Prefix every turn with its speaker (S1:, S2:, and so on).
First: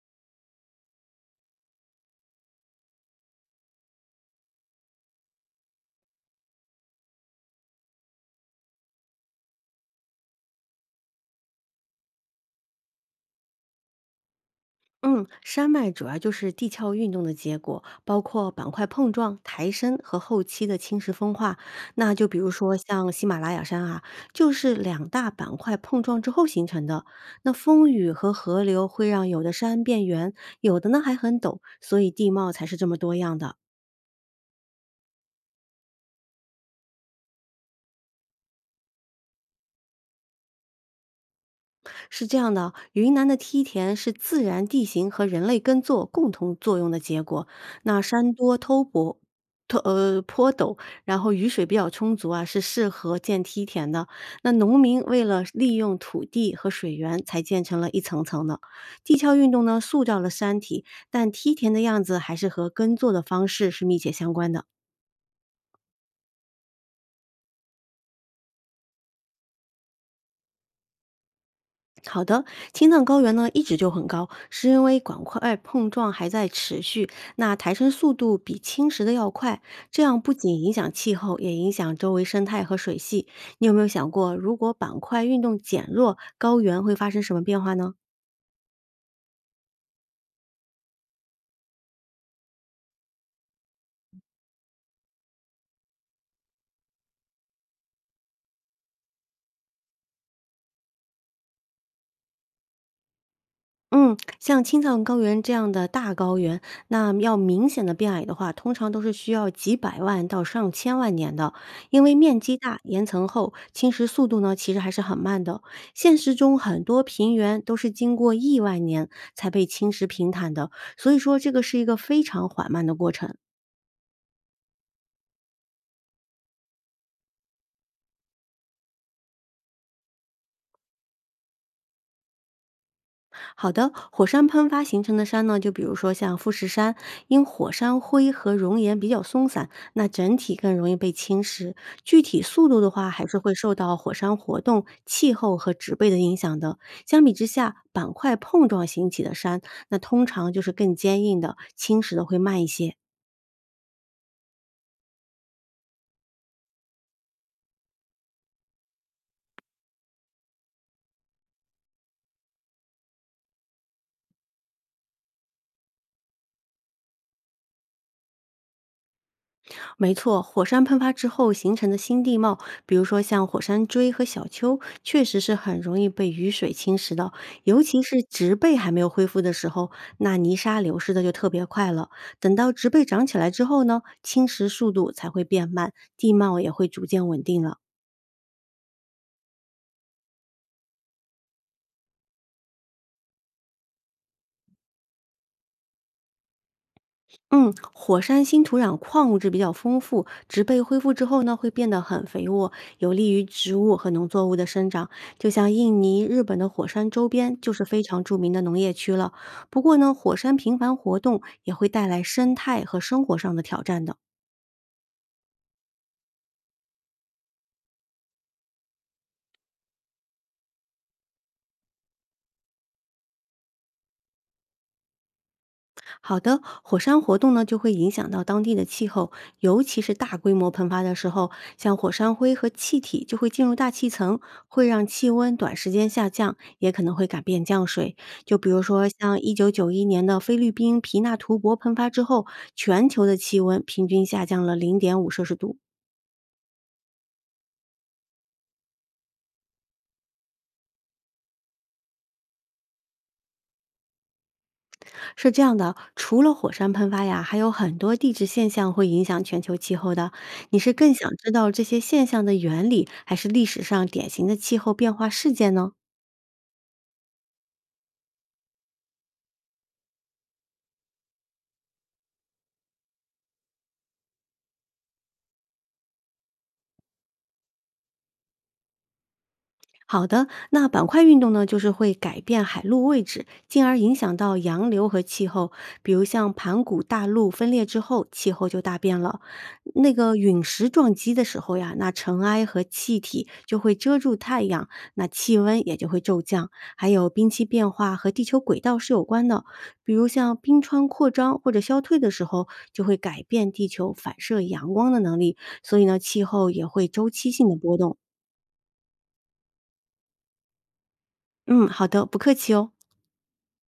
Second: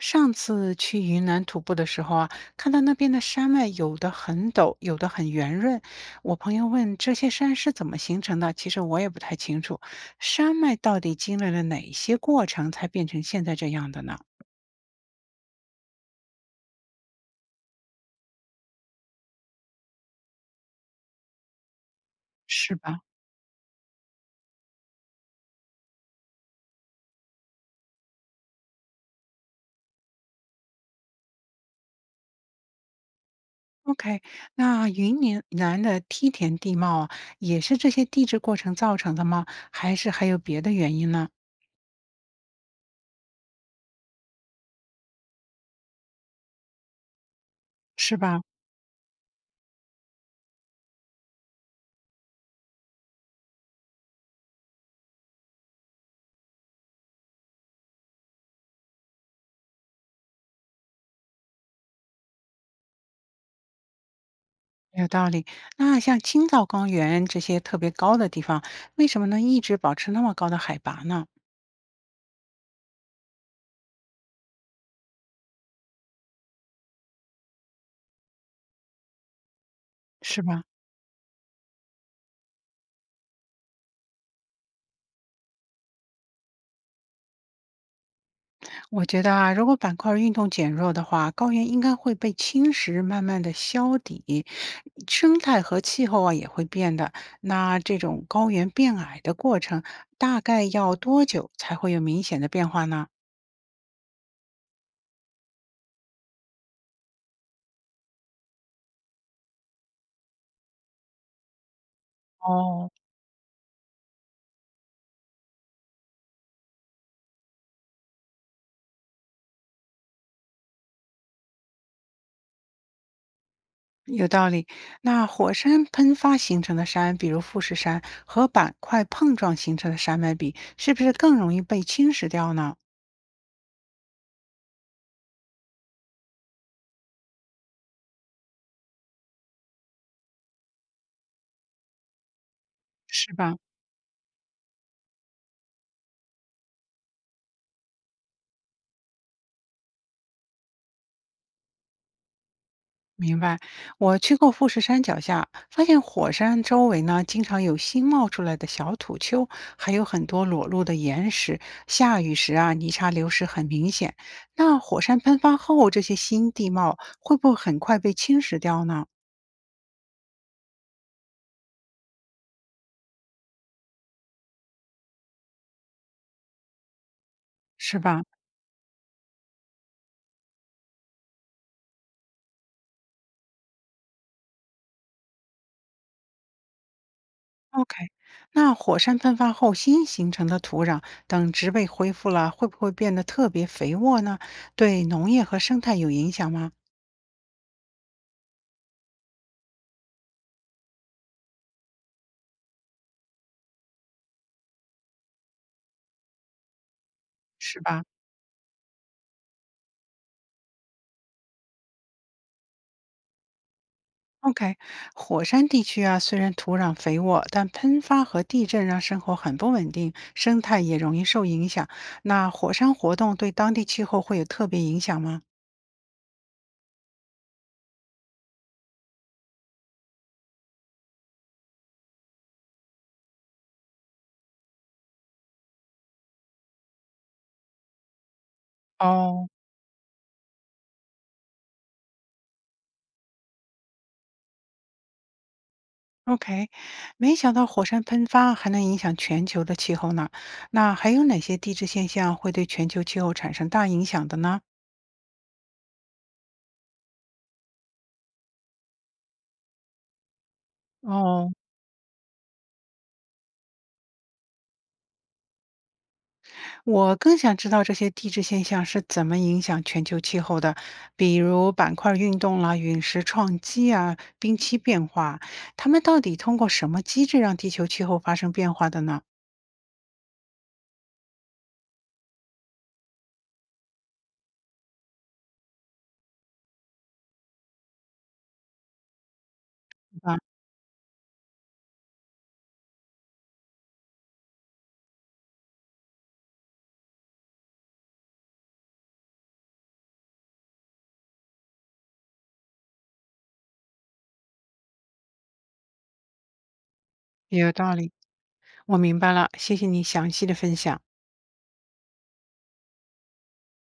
S1: 上次去云南徒步的时候啊，看到那边的山脉有的很陡，有的很圆润。我朋友问这些山是怎么形成的，其实我也不太清楚。山脉到底经历了哪些过程才变成现在这样的呢？
S2: 嗯，山脉主要就是地壳运动的结果，包括板块碰撞、抬升和后期的侵蚀风化。那就比如
S1: 是
S2: 说
S1: 吧
S2: 像喜马拉雅山啊，就是两大板块碰撞之后形成的。那风雨和河流会让有的山变圆，有的呢还很陡，所以地貌才是这么多样的。
S1: ？OK，那云南南的梯田地貌啊，也是这些地质过程造成的吗？还是还有别的原因呢？
S2: 是这样的啊，云南的梯田是自然地形和人类耕作共同作用的结果。那
S1: 是
S2: 山
S1: 吧？
S2: 多偷泊坡陡，然后雨水比较充足啊，是适合建梯田的。那农民为了利用土地和水源，才建成了一层层的。地壳运动呢，塑造了山体，但梯田的样子还是和耕作的方式是密切相关的。
S1: 有道理。那像青藏高原这些特别高的地方，为什么能一直保持那么高的海拔呢？
S2: 好的，青藏高原呢一直就很高，是因为板块碰撞还在持续，那抬升速度比侵蚀的要快，这样不
S1: 是
S2: 仅
S1: 吧？
S2: 影响气候，也影响周围生态和水系。你有没有想过，如果板块运动减弱，高原会发生什么变化呢？
S1: 我觉得啊，如果板块运动减弱的话，高原应该会被侵蚀，慢慢的消底，生态和气候啊也会变的。那这种高原变矮的过程，大概要多久才会有明显的变化呢？
S2: 嗯，像青藏高原这样的大高原，那要明显的变矮的话，通常都是需要几百万到上千万年的，因为面积大、岩层厚，侵蚀速度呢其实还是很慢的。现实中很多平原都是经过亿万年才被侵蚀平坦的，所以说这个是一个非常缓慢的过程。
S1: 有道理。那火山喷发形成的山，比如富士山，和板块碰撞形成的山脉比，是不是更容易被侵蚀掉呢？
S2: 好的，火山喷发形成的山呢，就比如说像富士山，因火山灰和熔岩比较松散，那整体更容易被侵蚀。具体速度的话，还
S1: 是
S2: 是会
S1: 吧？
S2: 受到火山活动、气候和植被的影响的。相比之下，板块碰撞形起的山，那通常就是更坚硬的，侵蚀的会慢一些。
S1: 明白。我去过富士山脚下，发现火山周围呢，经常有新冒出来的小土丘，还有很多裸露的岩石。下雨时啊，泥沙流失很明显。那火山喷发后，这些新地貌会不会很快被侵蚀掉呢？
S2: 没错，火山喷发之后形成的新地貌，比如说像火山锥和小丘，确实是很容易被雨水侵蚀的，尤
S1: 是
S2: 其是
S1: 吧？
S2: 植被还没有恢复的时候，那泥沙流失的就特别快了。等到植被长起来之后呢，侵蚀速度才会变慢，地貌也会逐渐稳定了。
S1: OK，那火山喷发后新形成的土壤，等植被恢复了，会不会变得特别肥沃呢？对农业和生态有影响吗？
S2: 嗯，火山新土壤矿物质比较丰富，植被恢复之后呢，会变得很肥沃，有利于植物和农作物的生长。就像印尼、日本的火山周边就
S1: 是
S2: 是非
S1: 吧
S2: 常著名的农业区了。不过呢，火山频繁活动也会带来生态和生活上的挑战的。
S1: ？OK，火山地区啊，虽然土壤肥沃，但喷发和地震让生活很不稳定，生态也容易受影响。那火山活动对当地气候会有特别影响吗？
S2: 好的，火山活动呢就会影响到当地的气候，尤其是大规模喷发的时候，像火山灰和气体就会进入大气层，会让气温短时间下降，也可能会改变降水。就比如说像
S1: 哦
S2: 1991年的菲律宾皮纳图博喷发之后，全球的气温平均下降了0.5摄氏度。
S1: OK，没想到火山喷发还能影响全球的气候呢。那还有哪些地质现象会对全球气候产生大影响的呢？
S2: 是这样的，除了火山喷发呀，还有很多地质现象会影响全球气候的。你是更想知
S1: 哦，
S2: 道这些现象的原理，还是历史上典型的气候变化事件呢？
S1: 我更想知道这些地质现象是怎么影响全球气候的，比如板块运动啦、陨石撞击啊、冰期变化，它们到底通过什么机制让地球气候发生变化的呢？
S2: 好的，那板块运动呢，就是会改变海陆位置，进而影响到洋流和气候。比如像盘古大陆分裂之后，气候就大变了。那个
S1: 啊，
S2: 陨石撞击的时候呀，那尘埃和气体就会遮住太阳，那气温也就会骤降。还有冰期变化和地球轨道是有关的，比如像冰川扩张或者消退的时候，就会改变地球反射阳光的能力，所以呢，气候也会周期性
S1: 有
S2: 的
S1: 道
S2: 波
S1: 理，
S2: 动。
S1: 我明白了，谢谢你详细的分享。
S2: 嗯，好的，不客气哦。